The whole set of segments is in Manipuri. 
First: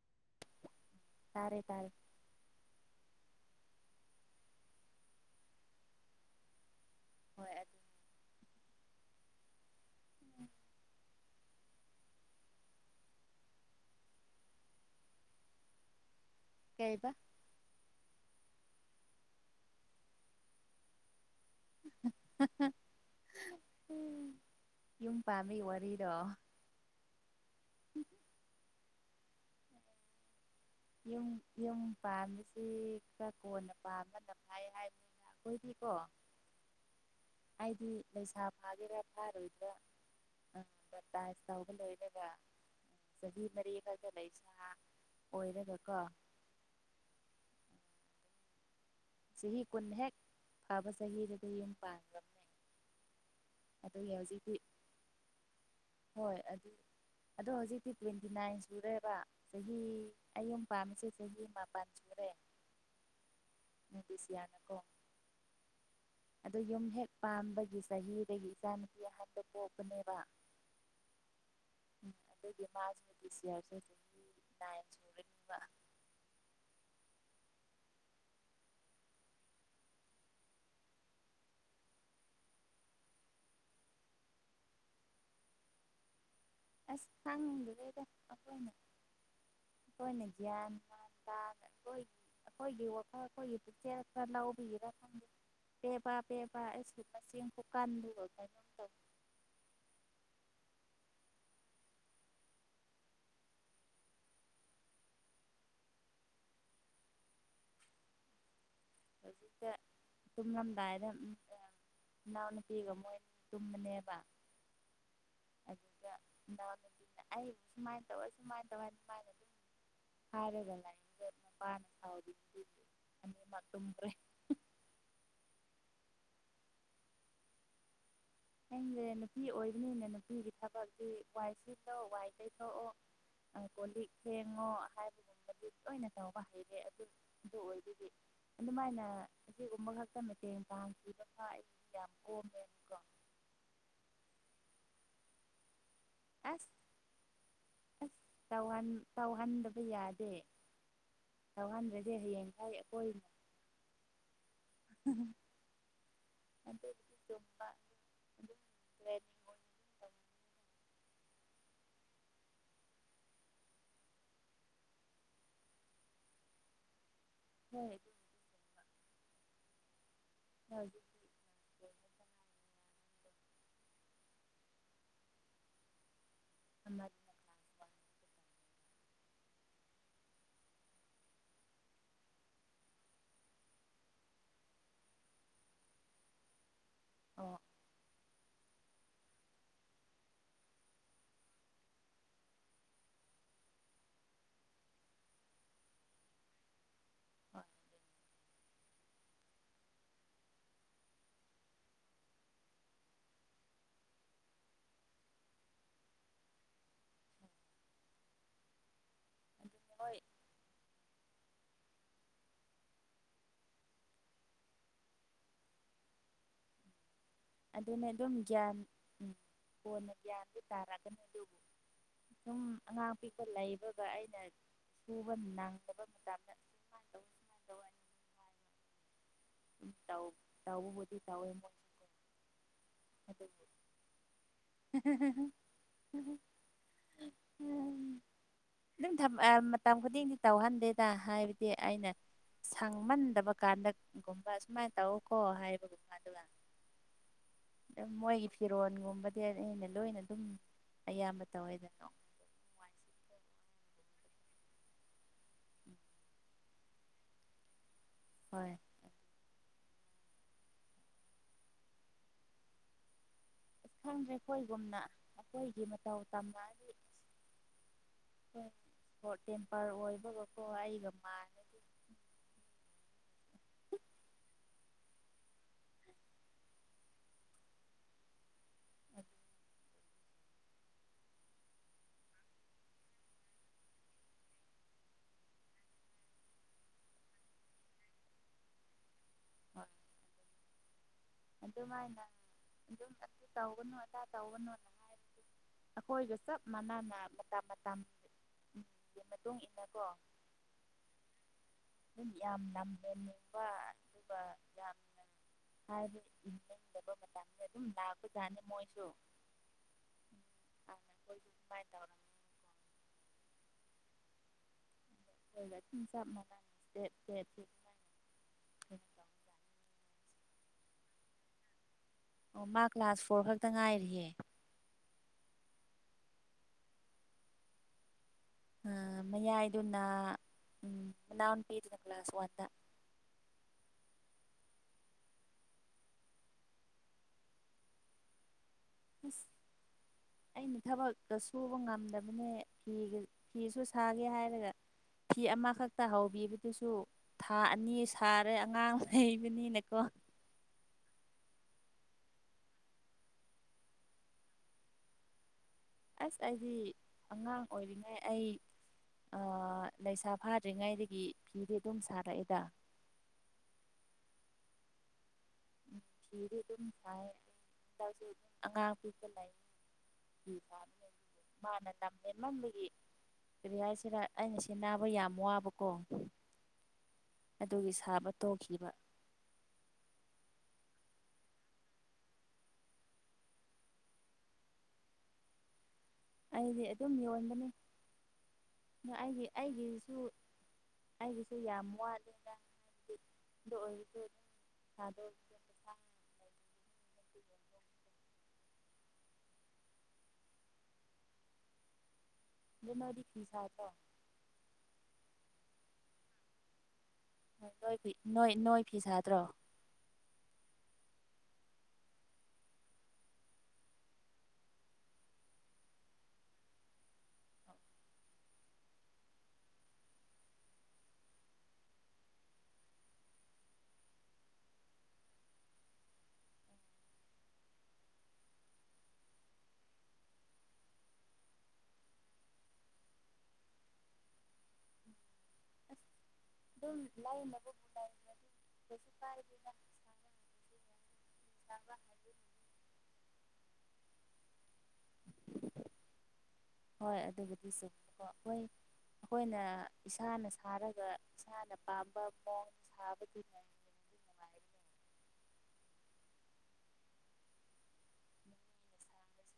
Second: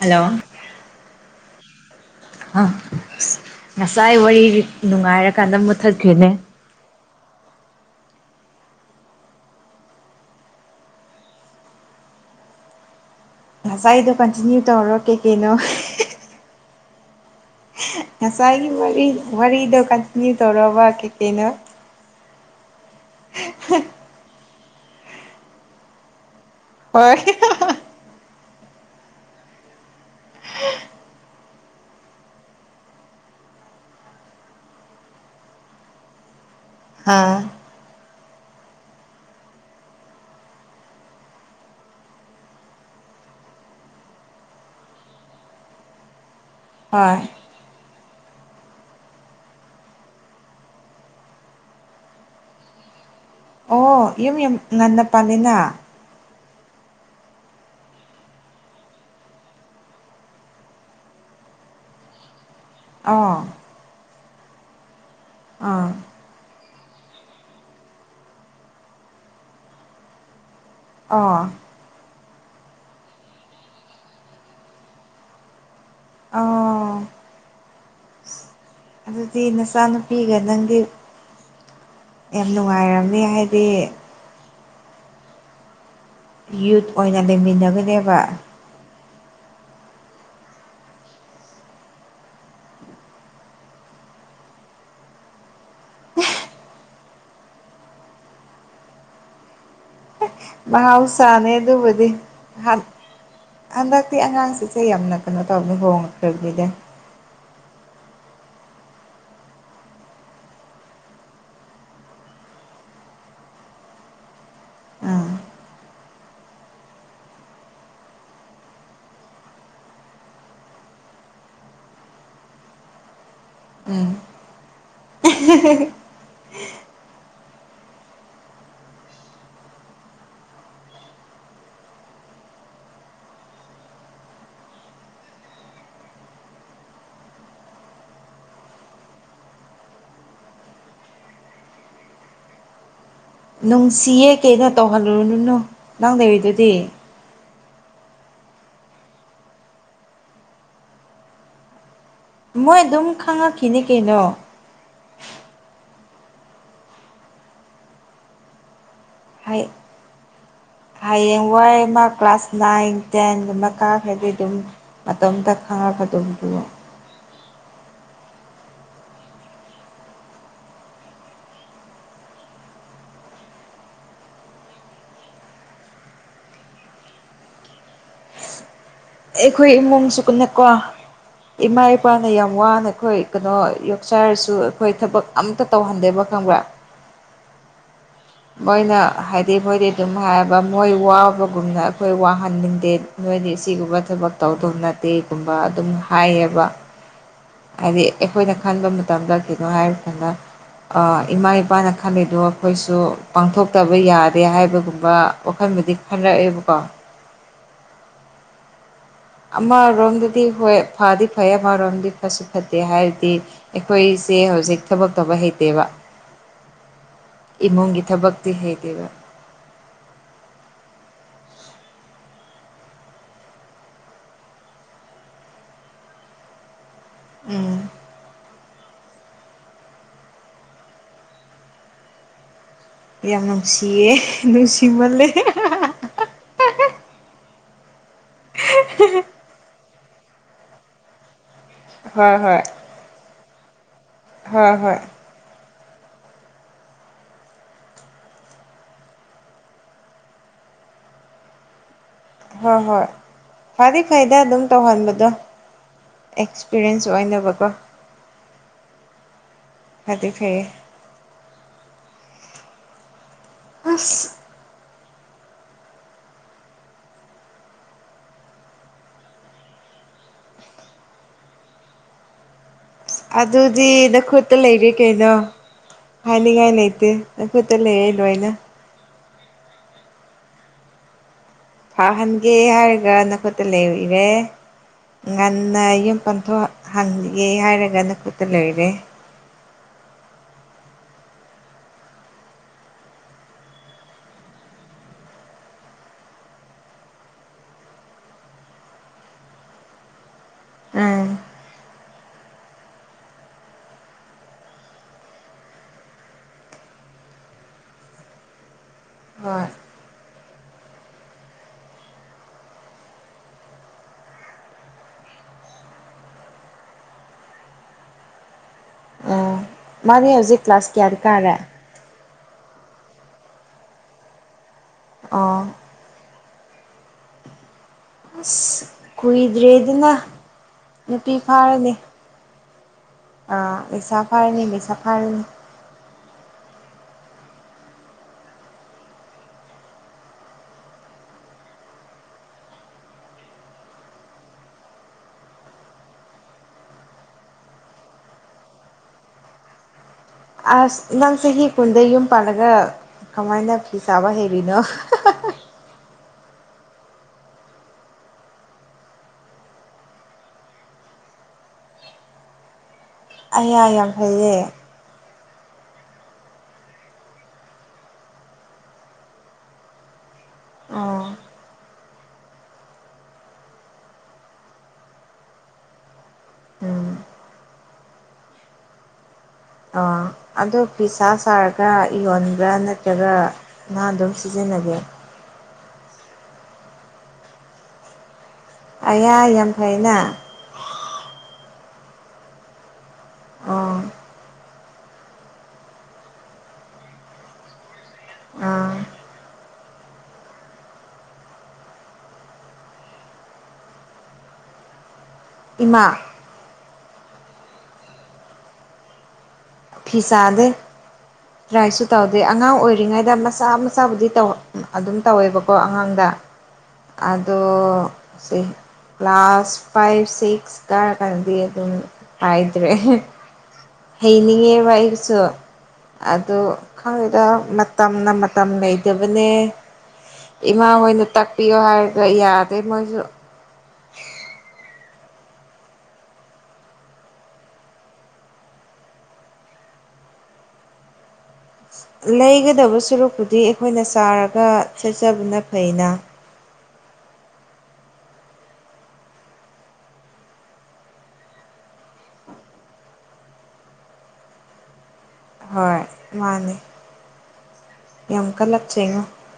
ꯍꯜꯂꯣ ꯇꯥꯔꯦ ꯇꯥꯔꯦ ꯍ ꯉꯁꯥꯏ ꯋꯥꯔꯤ ꯅꯨꯡꯉꯥꯏꯔꯀꯥꯟꯗ ꯃꯨꯠꯊꯠꯈ꯭ꯔꯤꯅꯦ ꯍꯣꯏ ꯑꯗꯨ ꯉꯁꯥꯏ ꯗꯣ ꯀꯟꯇꯤꯅ꯭ꯌꯨ ꯇꯧꯔꯣ ꯀꯦ ꯀꯩꯅꯣ ꯀꯩꯕ ꯉꯁꯥꯏꯒꯤ ꯋꯥꯔꯤ ꯋꯥꯔꯤꯗꯣ ꯀꯟꯇꯤꯅ꯭ꯌꯨ ꯇꯧꯔꯣꯕ ꯀꯩꯀꯩꯅꯣ [unintelligible] ꯌꯨꯝ ꯄꯥꯟꯕꯩ ꯋꯥꯔꯤꯔꯣ ꯍꯣꯏ ꯌꯨꯝ ꯌꯨꯝ ꯄꯥꯟꯕꯁꯤ ꯈꯔ ꯀꯣꯟꯅ ꯄꯥꯟꯕ ꯑꯈꯣꯏꯗꯤꯀꯣ ꯍꯥ ꯂꯩꯩꯁꯥ ꯐꯥꯒꯦꯔꯥ ꯐꯥꯔꯣꯏꯗꯔꯥ ꯇꯥꯁ ꯇꯧꯕ ꯂꯣꯏꯔꯒ ꯆꯍꯤ ꯃꯔꯤ ꯈꯛꯇ ꯂꯩꯁꯥ ꯑꯣꯏꯔꯒꯀꯣ ꯍꯣꯏ ꯆꯍꯤ ꯀꯨꯟ ꯍꯦꯛ ꯐꯥꯕ ꯆꯍꯤꯗꯨꯗꯤ ꯌꯨꯝ ꯄꯥꯟꯈꯔꯃꯦ ꯑꯣ ꯌꯨꯝ ꯌꯥꯝ ꯉꯟꯅ ꯄꯥꯜꯂꯤꯅ ꯍꯣꯏ ꯑꯗꯨ ꯑꯗꯣ ꯍꯧꯖꯤꯛꯇꯤ ꯇ꯭ꯋꯦꯟꯇꯤ ꯅꯥꯏꯟ ꯁꯨꯔꯦꯕ ꯆꯍꯤ ꯑꯩ ꯌꯨꯝ ꯄꯥꯝꯕꯁꯦ ꯆꯍꯤ ꯃꯥꯄꯜ ꯁꯨꯔꯦ ꯑꯥꯎ ꯃꯤꯗꯤꯁꯤꯌꯥꯅꯀꯣ ꯑꯗꯣ ꯌꯨꯝ ꯍꯦꯛ ꯄꯥꯝꯕꯒꯤ ꯆꯍꯤꯗꯒꯤ ꯏꯆꯥꯅꯨꯄꯤ ꯑꯍꯥꯟꯗꯣ ꯄꯣꯛꯄꯅꯦꯕ ꯑꯣ ꯑꯗꯨꯒꯤ ꯃꯥꯁꯨ ꯄꯤꯁꯤꯌꯔ ꯁꯦ ꯆꯍꯤ ꯅꯥꯏꯟ ꯁꯨꯔꯦꯕ ꯑꯣꯎ ꯑꯗꯨꯗꯤ ꯅꯆꯥꯅꯨꯄꯤꯒ ꯅꯪꯗꯤ ꯌꯥꯝ ꯅꯨꯡꯉꯥꯏꯔꯝꯅꯤ ꯍꯥꯏꯗꯤ ꯌꯨꯠ ꯑꯁ ꯑꯣꯏꯅ ꯂꯩꯃꯤꯟꯅꯕꯅꯦꯕ ꯍꯣꯏꯅꯦ ꯒ꯭ꯌꯥꯟ ꯃꯥꯟ ꯇꯥꯗꯦ ꯈꯣꯏ ꯑꯩꯈꯣꯏꯒꯤ ꯋꯥꯈꯜ ꯈꯣꯏꯒꯤ ꯄꯨꯆꯦꯜ ꯈꯔ ꯅꯧꯕꯒꯤꯔꯥ ꯈꯪꯗꯦ ꯄꯦꯄꯥ ꯄꯦꯄꯥ ꯏꯁ ꯃꯆꯤꯟ ꯈꯨꯀꯟꯗꯨꯒ ꯀꯩꯅꯣꯝ ꯇꯧꯋꯦ ꯃꯥꯥꯍꯥꯎꯁꯥꯅꯦ ꯑꯗꯨꯕꯗꯤ ꯑꯍꯟ ꯍꯟꯗꯛꯇꯤ ꯑꯉꯥꯡꯁꯤꯡꯁꯦ ꯌꯥꯝꯅ ꯀꯩꯅꯣ ꯇꯧꯕꯅꯤ ꯍꯣꯡꯉꯛꯈ꯭ꯔꯕꯅꯤꯗ ꯍꯧꯖꯤꯛꯇ ꯇꯨꯝꯃꯝꯗꯥꯏꯗ ꯏꯅꯥꯎꯅꯨꯄꯤꯒ ꯃꯣꯏ ꯇꯨꯝꯕꯅꯦꯕ ꯑꯥ ꯑꯗꯨꯒ ꯏꯅꯥꯎ ꯅꯨꯄꯤꯅ ꯑꯩ ꯁꯨꯃꯥꯏ ꯇꯧꯔ ꯁꯨꯃꯥꯏ ꯇꯧꯏ ꯍꯥꯏꯔꯒ ꯂꯩꯌꯦ ꯅꯨꯄꯥꯅ ꯁꯥꯎꯔꯗꯤ ꯅꯨꯄꯤꯁꯨ ꯑꯅꯤꯃꯛ ꯇꯨꯝꯗ꯭ꯔꯦ ꯎꯝ [unintelligible] ꯅꯪꯁꯦ ꯅꯨꯄꯤ ꯑꯣꯏꯕꯅꯤꯅ ꯅꯨꯄꯤꯒꯤ ꯊꯕꯛꯇꯤ ꯋꯥꯏ ꯁꯤꯠꯂꯣ ꯋꯥꯏ ꯇꯩꯊꯣꯛꯑꯣ ꯀꯣꯜꯂꯤꯛ ꯐꯦꯡꯉꯣ ꯍꯥꯏꯕꯒꯨꯝꯕꯗꯤ ꯂꯣꯏꯅ ꯇꯧꯕ ꯍꯩꯔꯦ ꯑꯗꯨ ꯑꯗꯨ ꯑꯣꯏꯕꯗꯤ ꯑꯗꯨꯃꯥꯏꯅ ꯑꯁꯤꯒꯨꯝꯕ ꯈꯛꯇ ꯃꯇꯦꯡ ꯄꯥꯡ ꯄꯤꯕ ꯑꯩ ꯌꯥꯝ ꯀꯣꯝꯃꯦꯕꯀꯣ ꯅꯨꯡꯁꯤꯌꯦ ꯀꯩꯅꯣ ꯇꯧꯍꯜꯂꯨꯔꯨꯅꯨ ꯅꯪ ꯑꯁ ꯂꯩꯔꯤꯗꯨꯗꯤ ꯑꯁ ꯇꯧꯍꯟ ꯇꯧꯍꯟꯗꯕ ꯌꯥꯗꯦ ꯇꯧꯍꯟꯗ꯭ꯔ ꯃꯣꯏ ꯗꯨꯨꯝ ꯈꯪꯉꯛꯈꯤꯅꯤ ꯀꯩꯅꯣ [unintelligible] ꯍꯣꯏ ꯑꯗꯨꯝ ꯇꯧ ꯍꯌꯦꯡ ꯋꯥꯏ ꯃ ꯀ꯭ꯂꯥꯁ ꯅꯥꯏꯟ ꯇꯦꯟꯒꯨꯝꯕ ꯀꯥꯈ꯭ꯔꯗꯤ ꯑꯗꯨꯝ ꯃꯇꯣꯝꯇ ꯈꯪꯉꯛ ꯑꯗꯨꯝꯕꯨ ꯍꯣꯏ [unintelligible] [unintelligible] ꯑꯩꯈꯣꯏ ꯏꯃꯨꯡꯁꯨ ꯀꯅꯦꯀꯣ ꯏꯃꯥ ꯏꯄꯥꯅ ꯌꯥꯝ ꯋꯥꯅ ꯑꯩꯈꯣꯏ ꯀꯩꯅꯣ ꯌꯣꯛꯆꯥꯔꯁꯨ ꯑꯩꯈꯣꯏ ꯊꯕꯛ ꯑꯝꯇ ꯇꯧꯍꯟꯗꯦꯕ ꯈꯪꯕ꯭ꯔ ꯑꯣ ꯃꯣꯏꯅ ꯍꯥꯏꯗꯤ ꯃꯣꯏꯗꯤ ꯑꯗꯨꯝ ꯍꯥꯏꯕ ꯃꯣꯏ ꯋꯥꯕꯒꯨꯝꯅ ꯑꯩꯈꯣꯏ ꯋꯥꯍꯟꯅꯤꯡꯗꯦ ꯅꯣꯏꯗꯤ ꯁꯤꯒꯨꯝꯕ ꯊꯕꯛ ꯇꯧꯗꯧ ꯅꯠꯇꯦꯒꯨꯝꯕ ꯑꯗꯨꯝ ꯍꯥꯏꯌꯦꯕ ꯍꯣꯏ ꯍꯥꯏꯗꯤ ꯑꯩꯈꯣꯏꯅ ꯈꯟꯕ ꯃꯇꯝꯗ ꯀꯩꯅꯣ ꯍꯥꯏꯔꯀꯥꯟꯗ ꯑ ꯏꯃꯥ ꯏꯄꯥꯅ ꯈꯜꯂꯤꯗꯨꯣ ꯑꯩꯈꯣꯏꯁꯨ ꯄꯥꯡꯊꯣꯛꯇꯕ ꯌꯥꯗꯦ ꯍꯥꯏꯕꯒꯨꯝꯕ ꯋꯥꯈꯜ ꯕꯨꯗꯤ ꯈꯜꯂꯛꯑꯦꯕꯀꯣ ꯑꯗꯨꯅꯦ ꯍꯣꯏ ꯑꯃꯔꯣꯝꯗꯗꯤ ꯍꯣꯏ ꯐꯥꯗꯤ ꯐꯩ ꯑꯃꯔꯣꯝꯗꯤ ꯐꯠꯁꯨ ꯐꯠꯇꯦ ꯍꯥꯏꯔꯗꯤ ꯑꯩꯈꯣꯏꯁꯦ ꯍꯧꯖꯤꯛ ꯊꯕꯛ ꯇꯧꯕ ꯍꯩꯇꯦꯕ [inaudible] ꯑꯗꯨꯅꯦ ꯑꯗꯨꯝ ꯊꯕꯛꯇꯤ ꯒ꯭ꯌꯥꯟ ꯍꯩꯇꯦꯕ ꯎꯝ ꯀꯣꯟꯅ ꯒ꯭ꯌꯥꯟꯗꯨ ꯇꯥꯔꯛꯀꯅꯤ ꯑꯗꯨ [inaudible] ꯁꯨꯝ ꯑꯉꯥꯡꯄꯤꯛꯄ ꯂꯩꯕꯒ ꯑꯩꯅ ꯁꯨꯕ ꯅꯪꯗꯕ ꯃꯇꯝꯗ ꯇꯧ ꯁꯨꯃꯥꯏꯅ ꯎꯝ ꯎꯝ ꯇꯧ ꯇꯧꯕꯕꯨꯗꯤ ꯇꯧꯑꯦ ꯃꯣꯏꯁꯨ ꯌꯥꯝ ꯑꯗꯨꯕꯨ ꯅꯨꯡꯁꯤꯌꯦ ꯅꯨꯡꯁꯤꯃꯜꯂꯦ ꯑꯗꯨꯝ ꯊꯝ ꯑ ꯃꯇꯝ ꯈꯨꯗꯤꯡꯗꯤ ꯇꯧꯍꯟꯗꯦꯗ ꯍꯥꯏ ꯗꯤ ꯑꯩꯅ ꯍꯣꯏ ꯍꯣꯏ ꯁꯪꯃꯟꯗꯕ ꯀꯥꯟꯗꯒꯨꯝꯕ ꯍꯣꯏ ꯁꯨꯃꯥꯏꯅ ꯍꯣꯏ ꯇꯧꯀꯣ ꯍꯥꯏꯕ [unintelligible] [inaudible] ꯃꯣꯏꯒꯤ ꯐꯤꯔꯣꯟꯜꯒꯨꯝꯕꯗꯤ ꯑꯩꯅ ꯂꯣꯏꯅ ꯑꯗꯨꯝ ꯑꯌꯥꯝꯕ ꯇꯧꯋꯦꯗꯅꯣ ꯍꯣꯏ ꯍꯣꯏ ꯐꯗꯤ ꯐꯩꯗ ꯑꯗꯨꯝ ꯇꯧꯍꯟꯕꯗꯣ ꯑꯦꯛꯁꯄꯤꯔꯤꯌꯦꯟꯁ ꯑꯣꯏꯅꯕꯀꯣ ꯍꯣꯏ ꯐꯗꯤ ꯐꯩꯑꯦ ꯑꯁ ꯈꯪꯗ꯭ꯔꯦ ꯑꯩꯈꯣꯏꯒꯨꯝꯅ ꯑꯩꯈꯣꯏꯒꯤ ꯃꯇꯧ ꯇꯝꯃꯛꯑꯗꯤ ꯍꯣꯏ ꯍꯣꯠ ꯇꯦꯝꯄꯔ ꯑꯣꯏꯕꯒꯀꯣ ꯑꯩꯒ ꯃꯥꯟꯅꯗꯤ ꯑꯗꯨꯗꯤ ꯅꯈꯨꯠꯇ ꯂꯩꯔꯦ ꯀꯩꯅꯣ ꯍꯥꯏꯅꯤꯡꯉꯥꯏ ꯂꯩꯇꯦ ꯅꯈꯨꯠꯇ ꯂꯩꯔꯦ ꯂꯣꯏꯅ ꯐꯍꯟꯒꯦ ꯍꯥꯏꯔꯒ ꯅꯈꯨꯠꯇ ꯂꯩꯔꯦ ꯉꯟꯅ ꯌꯨꯝ ꯄꯟꯊꯣꯛꯍꯟꯒꯦ ꯍꯥꯏꯔꯒ ꯅꯀꯨꯠꯇ ꯂꯩꯔꯦ ꯍꯣꯏ ꯑꯗꯨꯃꯥꯏꯅ ꯑꯗꯨꯝ ꯑꯗꯨ ꯇꯧꯒꯅꯨ ꯑꯗꯥ ꯇꯧꯒꯅꯣꯅ ꯍꯥꯏꯔꯗꯤ ꯑꯩꯈꯣꯏꯒ ꯆꯞ ꯃꯥꯟꯅꯅ ꯃꯇꯝ ꯃꯇꯝ ꯎꯝ ꯃꯇꯨꯡ ꯏꯟꯅꯀꯣ ꯑꯥ ꯌꯥꯝ ꯅꯝꯃꯦ ꯅꯨꯄꯥ ꯑꯗꯨꯒ ꯌꯥꯝ ꯅꯝ ꯍꯥꯢꯕꯗꯤ ꯏꯗꯕ ꯃꯇꯝꯗ ꯑꯗꯨꯝ ꯂꯥꯛꯄꯖꯥꯠꯅꯤ ꯃꯣꯏꯁꯨ ꯍꯣꯏ [unintelligible] [unintelligible] ꯃꯥꯅꯦ ꯍꯧꯖꯤꯛ ꯀ꯭ꯂꯥꯁ ꯀ꯭ꯌꯥ ꯀꯥꯔꯦ ꯑꯣ ꯃꯥ ꯀ꯭ꯂꯥꯁ ꯐꯣꯔ ꯈꯛꯇ ꯉꯥꯏꯔꯤꯌꯦ ꯑꯣ ꯑꯁ ꯑꯥ ꯃꯌꯥꯏꯗꯨꯅ ꯀꯨꯏꯗ꯭ꯔꯦꯗꯅ ꯎꯝ ꯅꯨꯄꯤ ꯐꯥꯔꯅꯤ ꯃꯅꯥꯎꯅꯨꯄꯤꯗꯨꯅ ꯀ꯭ꯂꯥꯁ ꯋꯥꯟꯗ ꯑꯥ ꯂꯩꯁꯥ ꯐꯔꯦꯅꯦ ꯂꯩꯁꯥ ꯐꯔꯦꯅꯦ [inaudible] [inaudible] ꯑꯩꯅ ꯊꯕꯛ ꯇ ꯁꯨꯕ ꯉꯝꯗꯕꯅꯦ ꯐꯤꯒ ꯐꯤꯁꯨ ꯁꯥꯒꯦ ꯍꯥꯏꯔꯒ ꯐꯤ ꯑꯃꯈꯛꯇ ꯍꯧꯕꯤꯕꯗꯨꯁꯨ ꯊꯥ ꯑꯅꯤ ꯁꯥꯔꯦ ꯑꯉꯥꯡ ꯂꯩꯕꯅꯤꯅꯀꯣ ꯑꯁ ꯅꯪ ꯆꯍꯤ ꯀꯨꯟꯗ ꯌꯨꯝ ꯄꯜꯂꯒ ꯀꯃꯥꯏꯅ ꯐꯤ ꯁꯥꯕ ꯍꯩꯔꯤꯅꯣ ꯑꯁ ꯑꯩꯗꯤ ꯑꯉꯥꯡ ꯑꯣꯏꯔꯤꯉꯩ ꯑꯩ ꯑꯩ ꯂꯩꯁꯥ ꯐꯥꯗ꯭ꯔꯤꯉꯩꯗꯒꯤ ꯐꯤꯗꯤ ꯑꯗꯨꯝ ꯁꯥꯔꯛꯑꯦꯗ ꯑꯩꯌꯥ ꯌꯥꯝ ꯐꯩꯌꯦ [unintelligible] ꯑꯉꯥꯡ ꯄꯤꯛꯄ ꯑꯣ [unintelligible] ꯕꯒꯤ ꯀꯔꯤ ꯍꯥꯏꯁꯤꯔ ꯑꯩꯅ ꯁꯤꯅꯥꯕ ꯌꯥꯝ ꯋꯥꯕꯀꯣ ꯎꯝ ꯑꯗꯨꯒꯤ ꯁꯥꯕ ꯇꯣꯛꯈꯤꯕ ꯑꯣ ꯑꯗꯨ ꯄꯤꯁꯥ ꯁꯥꯔꯒ ꯌꯣꯟꯕ꯭ꯔꯥ ꯅꯠꯇ꯭ꯔꯒ ꯅꯥ ꯑꯗꯨꯝ ꯁꯤꯖꯤꯟ ꯅꯒꯦ ꯑꯩꯗꯤ ꯑꯗꯨꯝ ꯌꯣꯟꯕꯅꯦ ꯑꯩꯒꯤ ꯑꯌꯥ ꯌꯥꯝ ꯑꯩꯒꯤꯁꯨ ꯐꯩꯅ ꯑꯩꯒꯤꯁꯨ ꯑꯣ [unintelligible] [unintelligible] ꯄꯩꯁꯥ [inaudible] [unintelligible] ꯏꯃꯥ ꯅꯣꯏꯗꯤ ꯅꯣꯏ ꯅꯣꯏ ꯐꯤ ꯁꯥꯗ꯭ꯔꯣ ꯐꯤ ꯁꯥꯗꯦ ꯇꯔꯥꯏꯁꯨ ꯇꯧꯗꯦ ꯑꯉꯥꯡ ꯑꯣꯏꯔꯤꯉꯩꯗ ꯃꯆꯥ ꯃꯆꯥꯕꯨꯗꯤ ꯇꯧ ꯑꯗꯨꯝ ꯇꯧꯋꯦꯕꯀꯣ ꯑꯉꯥꯡꯗ ꯑꯥꯗꯣ ꯁꯤ ꯀ꯭ꯂꯥꯁ ꯐꯥꯏꯚ ꯁꯤꯛꯁ ꯀꯔꯀꯥꯟꯗꯗꯤ ꯑꯗꯨꯝ ꯍꯥꯏꯗ꯭ꯔꯦ ꯍꯩꯅꯤꯉꯦꯕ ꯑꯩꯁꯨ ꯑꯗꯨ ꯈꯪꯗꯦꯗ ꯃꯇꯝꯅ ꯃꯇꯝ ꯂꯩꯇꯕꯅꯦ ꯏꯃꯥ ꯍꯣꯏꯅ ꯇꯥꯛꯄꯤꯌꯣ ꯍꯥꯏꯔꯒ ꯌꯥꯗꯦ ꯃꯣꯏꯁꯨ ꯑꯁ [unintelligible] ꯀꯩꯁꯨ ꯀꯥꯢꯗꯦꯗ ꯂꯩꯒꯗꯕ ꯁꯨꯔꯨꯛꯄꯨꯗꯤ ꯑꯩꯈꯣꯏꯅ ꯆꯥꯔꯒ ꯁꯦꯠꯆꯕꯅ ꯐꯩꯏꯅ ꯑꯗꯨꯕꯨꯗꯤ ꯍꯣꯏ ꯑꯩꯈꯣꯏꯅ ꯏꯁꯥꯅ ꯁꯥꯔꯒ ꯏꯁꯥꯅ ꯄꯥꯝꯕ ꯃꯑꯣꯡ ꯁꯥꯕꯗꯤ ꯂꯩ ꯍꯣꯏ ꯃꯥꯅꯦ ꯌꯥꯝ ꯃꯤꯅ ꯀꯂꯛꯆꯩꯉꯣ ꯁꯥꯕꯁꯦ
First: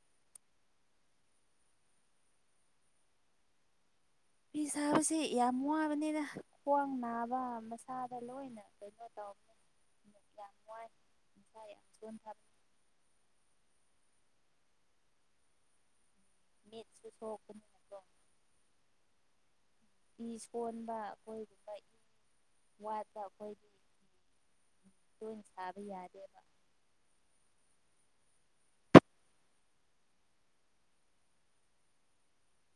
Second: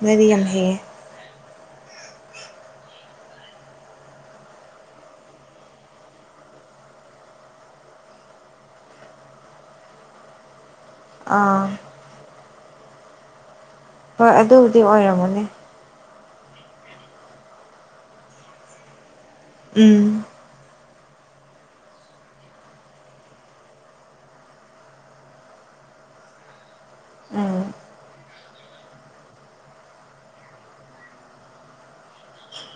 ꯅꯣꯏꯗꯤ ꯌꯥꯝ ꯍꯩꯌꯦ [unintelligible] ꯐꯤ ꯁꯥꯕꯁꯤ ꯌꯥꯝ ꯋꯥꯕꯅꯤꯗ ꯈ꯭ꯋꯥꯡ ꯅꯥꯕ ꯃꯁꯥꯗ ꯂꯣꯏꯅ ꯀꯩꯅꯣ ꯇꯧ [unintelligible] ꯃꯁꯥ ꯑꯥ ꯌꯥꯝ ꯁꯣꯟꯊꯕꯅꯤ ꯍꯣꯏ ꯑꯗꯨꯕꯨꯗꯤ ꯑꯣꯏꯔꯝꯒꯅꯤ [unintelligible] [unintelligible] ꯎꯝ ꯃꯤꯁꯣꯟꯕ [unintelligible] [unintelligible] ꯇꯣꯏꯅ ꯁꯥꯕ ꯌꯥꯗꯦꯕ ꯑꯥ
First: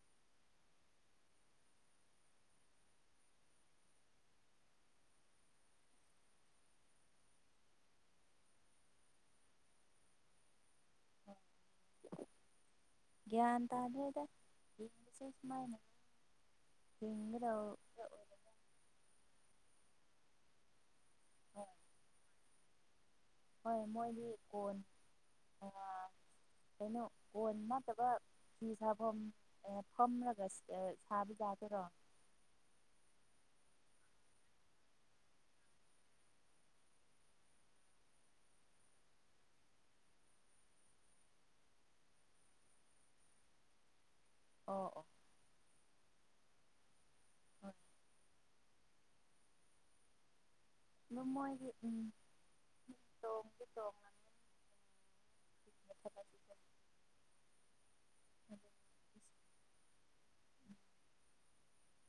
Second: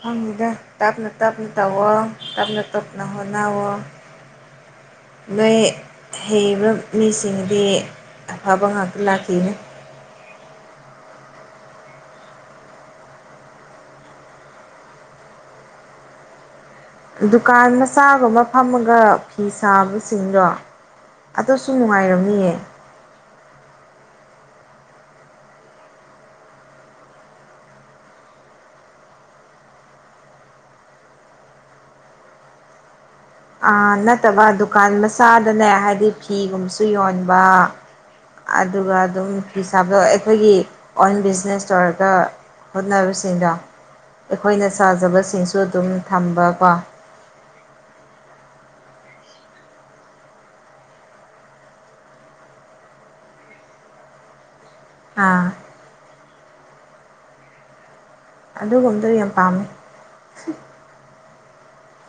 ꯈꯪꯗꯦꯗ ꯇꯞꯅ ꯇꯞꯅ ꯇꯧꯑꯣ ꯇꯞꯅ ꯇꯞꯅ ꯍꯣꯠꯅꯧꯑꯣ [unintelligible] ꯅꯣꯏ ꯍꯩꯕ ꯃꯤꯁꯤꯡꯗꯤ ꯑꯐꯕ ꯉꯥꯛꯇ ꯂꯥꯛꯈꯤꯒꯅꯤ [unintelligible] ꯒ꯭ꯌꯥꯟ ꯇꯥꯗꯦꯗ [unintelligible] ꯗꯨꯀꯥꯟ ꯃꯆꯥꯒꯨꯝꯕ ꯐꯝꯃꯒ ꯐꯤ ꯁꯥꯕꯁꯤꯡꯗꯣ ꯑꯗꯨꯁꯨ ꯅꯨꯡꯉꯥꯏꯔꯝꯅꯤꯌꯦ ꯍꯣꯏ ꯃꯣꯏꯒꯤ ꯀꯣꯟ ꯍꯦꯟꯅ ꯀꯩꯅꯣ ꯀꯣꯟ ꯅꯠꯇꯕ ꯐꯤ ꯁꯥꯐꯝ ꯑꯦ ꯐꯝꯂꯒ ꯁ ꯑꯦ ꯁꯥꯕꯒꯤ ꯌꯥꯗꯔꯣ [unintelligible] ꯑꯥ ꯅꯠꯇꯕ ꯗꯨꯀꯥꯟ ꯃꯆꯥꯗꯅꯦ ꯍꯥꯏꯗꯤ ꯐꯤꯒꯨꯝꯕꯁꯨ ꯌꯣꯟꯕ ꯑꯗꯨꯒ ꯑꯗꯨꯝ ꯐꯤ ꯁꯥꯥꯕꯗꯣ ꯑꯩꯈꯣꯏꯒꯤ ꯑꯣꯏꯟ ꯕꯤꯖꯤꯅꯦꯁ ꯇꯧꯔꯒ ꯍꯣꯠꯅꯕꯁꯤꯡꯗꯣ ꯑꯩꯈꯣꯏꯅ ꯑꯣ ꯆꯥꯖꯕꯁꯤꯡꯁꯨ ꯑꯗꯨꯝ ꯊꯝꯕꯀꯣ ꯍꯣꯏ ꯑꯗꯨ ꯃꯣꯏꯒꯤ ꯎꯝ ꯇꯣꯡꯗꯤ ꯇꯣꯡꯉꯅꯤ ꯑꯥ ꯑꯗꯨꯒꯨꯝꯕꯗꯨ ꯌꯥꯝ ꯄꯥꯝꯃꯦ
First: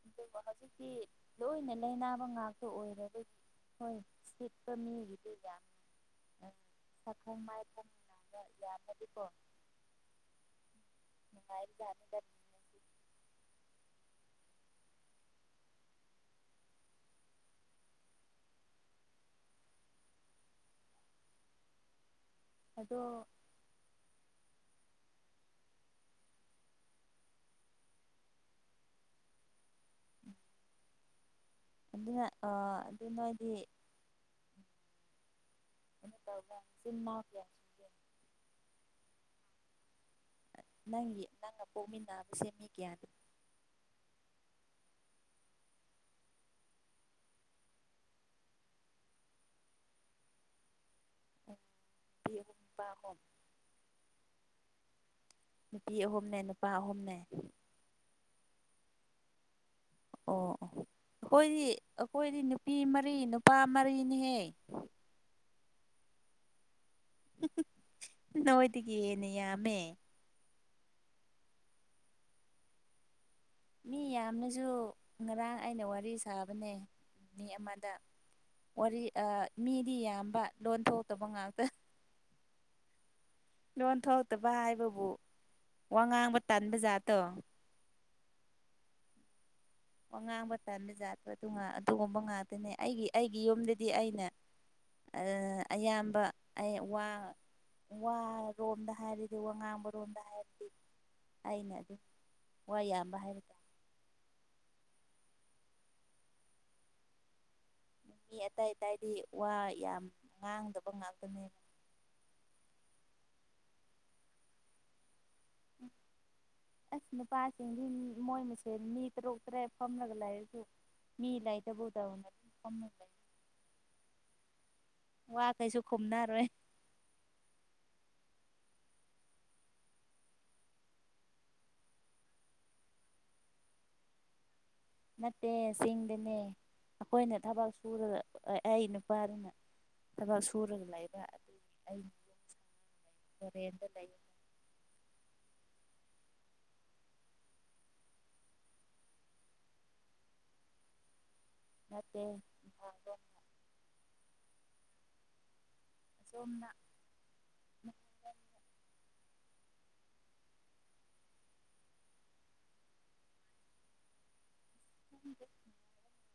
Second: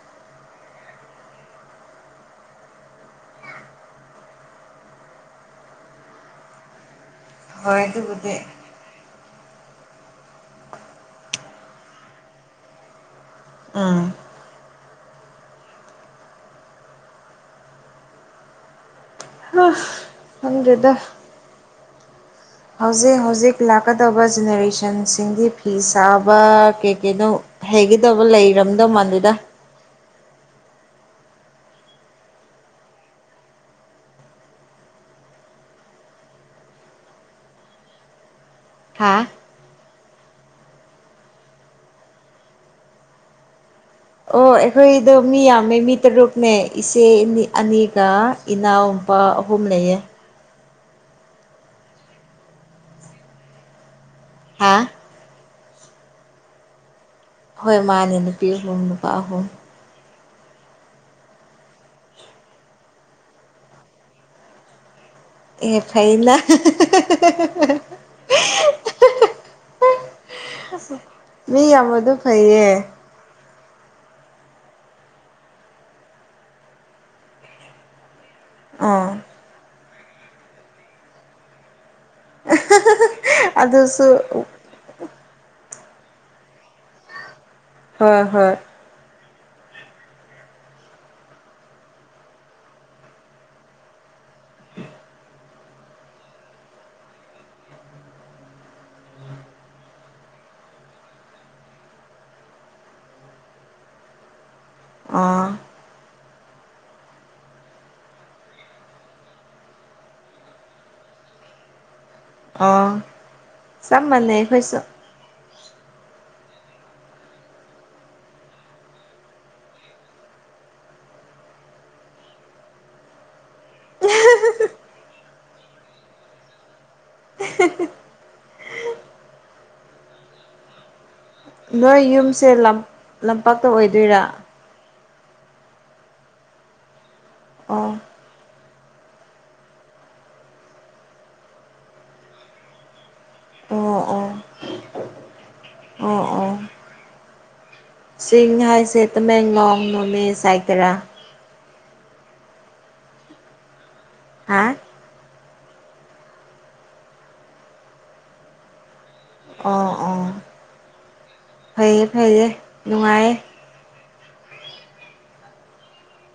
ꯑꯗꯨꯕꯨ ꯍꯧꯖꯤꯛꯇꯤ ꯂꯣꯏꯅ ꯂꯩꯥꯅꯕ ꯉꯥꯛꯇ ꯑꯣꯏꯔꯕꯒꯤ ꯍꯣꯏ ꯁꯤꯠꯄ ꯃꯤꯒꯤꯗꯤ ꯌꯥꯝ [unintelligible] [unintelligible] [unintelligible] [unintelligible] ꯍꯣꯏ ꯑꯗꯨꯕꯨꯗꯤ ꯅꯨꯡꯉꯥꯏꯕꯖꯥꯠꯅꯤꯗ ꯎꯝ ꯑꯁ ꯈꯪꯗꯦꯗ ꯑꯗꯣ ꯍꯧꯖꯤꯛ ꯍꯧꯖꯤꯛ ꯂꯥꯛꯀꯗꯕ ꯖꯦꯅꯦꯔꯦꯁꯟꯁ ꯁꯤꯡꯗꯤ ꯐꯤ ꯁꯥꯕ ꯀꯩ ꯀꯩꯅꯣ ꯍꯩꯒꯗꯕ ꯂꯩꯔꯝꯗꯧ ꯃꯥꯟꯗꯦꯗ ꯑꯗꯨꯅ ꯑꯥ ꯑꯗꯨ ꯅꯣꯏꯗꯤ [unintelligible] ꯍꯥꯥ ꯅꯪꯒꯤ ꯅꯪꯒ ꯄꯣꯛꯃꯤꯟꯅꯕꯁꯦ ꯃꯤ ꯀꯌꯥꯅꯤ ꯑꯣ ꯑꯩꯈꯣꯏꯗꯣ ꯃꯤ ꯌꯥꯝꯃꯦ ꯃꯤ ꯇꯔꯨꯛꯅꯦ ꯏꯆꯦ ꯏꯅꯤ ꯑꯅꯤꯒ ꯏꯅꯥꯎꯄꯥ ꯑꯍꯨꯝ ꯂꯩꯌꯦ ꯅꯨꯄꯤ ꯑꯍꯨꯝ ꯅꯨꯄꯥ ꯑꯍꯨꯝ ꯍꯥ ꯅꯨꯄꯤ ꯑꯍꯨꯝꯅꯦ ꯅꯨꯄꯥ ꯑꯍꯨꯝꯅꯦ ꯍꯣꯏ ꯃꯥꯅꯦ ꯅꯨꯄꯤ ꯑꯍꯨꯝ ꯅꯨꯄꯥ ꯑꯍꯨꯝ ꯑꯣ ꯑꯈꯣꯏꯗꯤ ꯑꯈꯣꯏꯗꯤ ꯅꯨꯄꯤ ꯃꯔꯤ ꯅꯨꯄꯥ ꯃꯔꯤꯅꯤꯍꯦ ꯑꯦ ꯐꯩꯅ ꯍꯥ ꯍꯥ ꯍꯥ ꯅꯣꯏꯗꯒꯤ ꯍꯦꯟꯅ ꯌꯥꯝꯃꯦ ꯃꯤ ꯌꯥꯝꯕꯗꯨ ꯐꯩꯌꯦ ꯃꯤ ꯌꯥꯝꯂꯖꯨ ꯉꯔꯥꯡ ꯑꯩꯅ ꯋꯥꯔꯤ ꯁꯥꯕꯅꯦ ꯃꯤ ꯑꯃꯗ ꯋꯥꯔꯤ ꯑꯥ ꯃꯤꯗꯤ ꯌꯥꯝꯕ ꯂꯣꯟ ꯊꯣꯛꯇꯕ ꯉꯥꯛꯇ ꯂꯣꯟ ꯑꯗꯨꯁꯨ ꯊꯣꯛꯇꯕ ꯍꯥꯏꯕꯕꯨ ꯋꯥ ꯉꯥꯡꯕ ꯇꯥꯟꯕ ꯖꯥꯠꯇꯣ ꯍꯣꯏ ꯍꯣꯏ ꯑꯣ ꯉꯥꯡꯕ ꯇꯟꯗꯖꯥꯠꯇ꯭ꯔꯗꯨ ꯉꯥ ꯑꯗꯨꯒꯨꯝꯕ ꯉꯥꯛꯇꯅꯦ ꯑꯩꯒꯤ ꯑꯩꯒꯤ ꯌꯨꯝꯗꯗꯤ ꯑꯩꯅ ꯑꯗꯨꯅ ꯑꯌꯥꯝꯕ ꯑꯩ ꯋꯥ ꯋꯥꯔꯣꯝꯗ ꯍꯥꯏꯔꯗꯤ ꯋꯥ ꯉꯥꯡꯕ ꯔꯣꯝꯗ ꯍꯥꯏꯔꯗꯤ ꯑꯩꯅ ꯑꯗꯨ ꯋꯥ ꯌꯥꯝꯕ ꯍꯥꯏꯔꯒ ꯑꯥ ꯃꯤ ꯑꯇꯩ ꯑꯇꯨꯗꯤ ꯋꯥ ꯌꯥꯝ ꯉꯥꯡꯗꯕ ꯉꯥꯛꯇꯅꯦ ꯑꯣ ꯆꯞ ꯃꯥꯟꯅꯩ ꯑꯩꯈꯣꯏꯁꯨ ꯑꯁ ꯅꯨꯄꯥꯁꯤꯡꯗꯤ ꯃꯣꯏ ꯃꯁꯦꯟ ꯃꯤ ꯇꯔꯨꯛ ꯇꯔꯦꯠ ꯐꯝꯂꯒ ꯂꯩꯔꯁꯨꯨ ꯃꯤꯂꯩꯇꯕꯨꯇꯧꯅ [unintelligible] [unintelligible] ꯋꯥ ꯀꯩꯁꯨ ꯈꯨꯝꯅꯔꯣꯏ ꯅꯣꯏ ꯌꯨꯝꯁꯦ ꯂꯝ ꯂꯝꯄꯥꯛꯇ ꯑꯣꯏꯗꯣꯏꯔꯥ ꯅꯠꯇꯦ ꯆꯤꯡꯗꯅꯦ ꯑꯩꯈꯣꯏꯅ ꯊꯕꯛ ꯑꯣ ꯁꯨꯔꯒ ꯑꯩ ꯅꯨꯄꯥꯗꯨꯅ ꯊꯕꯛ ꯁꯨꯔꯒ ꯂꯩꯕ ꯑꯗꯨꯒꯤ ꯑꯩꯒꯤ ꯇꯣꯔꯦꯟꯗ ꯑꯣ ꯂꯩ ꯑꯣ ꯑꯣ ꯑꯣ ꯆꯤꯡ ꯍꯥꯏꯁꯦ ꯇꯃꯦꯡꯂꯣꯡ ꯅꯣꯅꯦ ꯁꯥꯏꯠꯇꯔꯥ ꯅꯠꯇꯦ [unintelligible] ꯍꯥ [unintelligible] ꯑꯣ ꯑꯣ ꯐꯩꯌꯦ ꯐꯩꯌꯦ ꯅꯨꯡꯉꯥꯏꯌꯦ [inaudible]